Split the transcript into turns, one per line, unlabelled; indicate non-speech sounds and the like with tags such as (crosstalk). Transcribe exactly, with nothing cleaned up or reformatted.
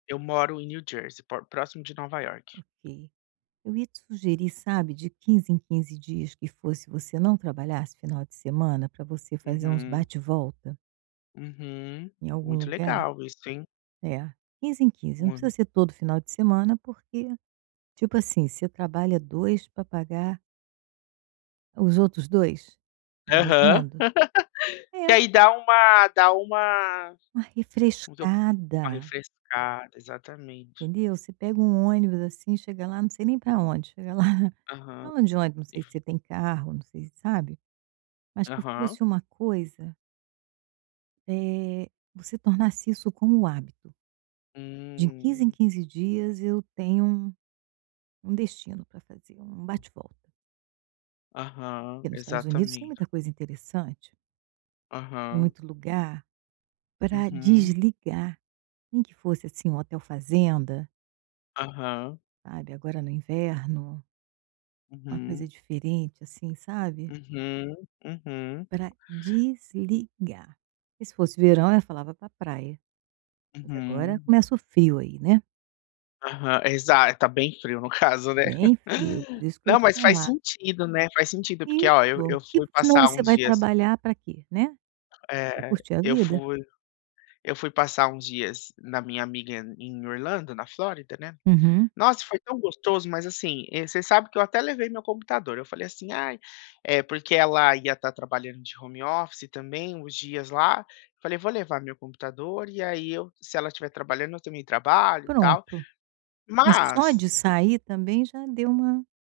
Eu moro em New Jersey, po próximo de Nova York.
Ok, eu ia te sugerir, sabe, de quinze em quinze dias que fosse, você não trabalhasse final de semana pra você fazer uns
Uhum.
bate-volta
Uhum,
em algum
muito
lugar.
legal isso, hein.
É, quinze em quinze, não precisa
Hum.
ser todo final de semana, porque tipo assim, você trabalha dois pra pagar os outros dois.
Aham,
Imaginando.
(laughs) que
É.
aí dá uma dá uma
Uma
(unintelligible) uma
refrescada.
refrescada, exatamente.
Entendeu? Você pega um ônibus, assim, chega lá, não sei nem pra onde, chega lá (chuckles)
Aham,
falando de onde, não
e
sei se
v
você tem carro, não sei sabe, mas que
Aham.
fosse uma coisa eh, você tornasse isso como um hábito. De quinze em
Hum.
quinze dias eu tenho um destino pra fazer, um
Hum.
bate-volta.
Aham,
Porque nos Estados Unidos tem
exatamente.
muita coisa interessante. E
Aham.
muito lugar pra
Uhum.
desligar, nem que fosse, assim, um hotel fazenda.
Aham.
Sabe, agora no inverno. Uma coisa
Uhum.
diferente, assim, sabe.
Uhum, uhum.
Pra desligar, que se fosse verão eu falava pra praia, mas agora
Uhum.
começa o frio aí, né.
Aham, exa tá bem frio no caso, né.
Bem frio, por
(laughs)
isso que eu
Não,
te
mas faz
falar
sentido, né, faz sentido, porque
Isso,
ó, eu eu
porque
fui
senão
passar
você
uns
vai
dias
trabalhar pra quê, né? Pra
É.
curtir a
Eu
vida.
fui eu fui passar uns dias na minha amiga em Orlando, na Flórida, né.
Uhum.
Nossa, foi tão gostoso, mas, assim, eh, você sabe que eu até levei meu computador, eu falei assim: "Ai" eh, porque ela ia estar trabalhando de home office também uns dias lá, falei: "Vou levar meu computador e aí eu se ela estiver trabalhando, eu também trabalho e tal",
Pronto, mas só de
mas
sair também já deu uma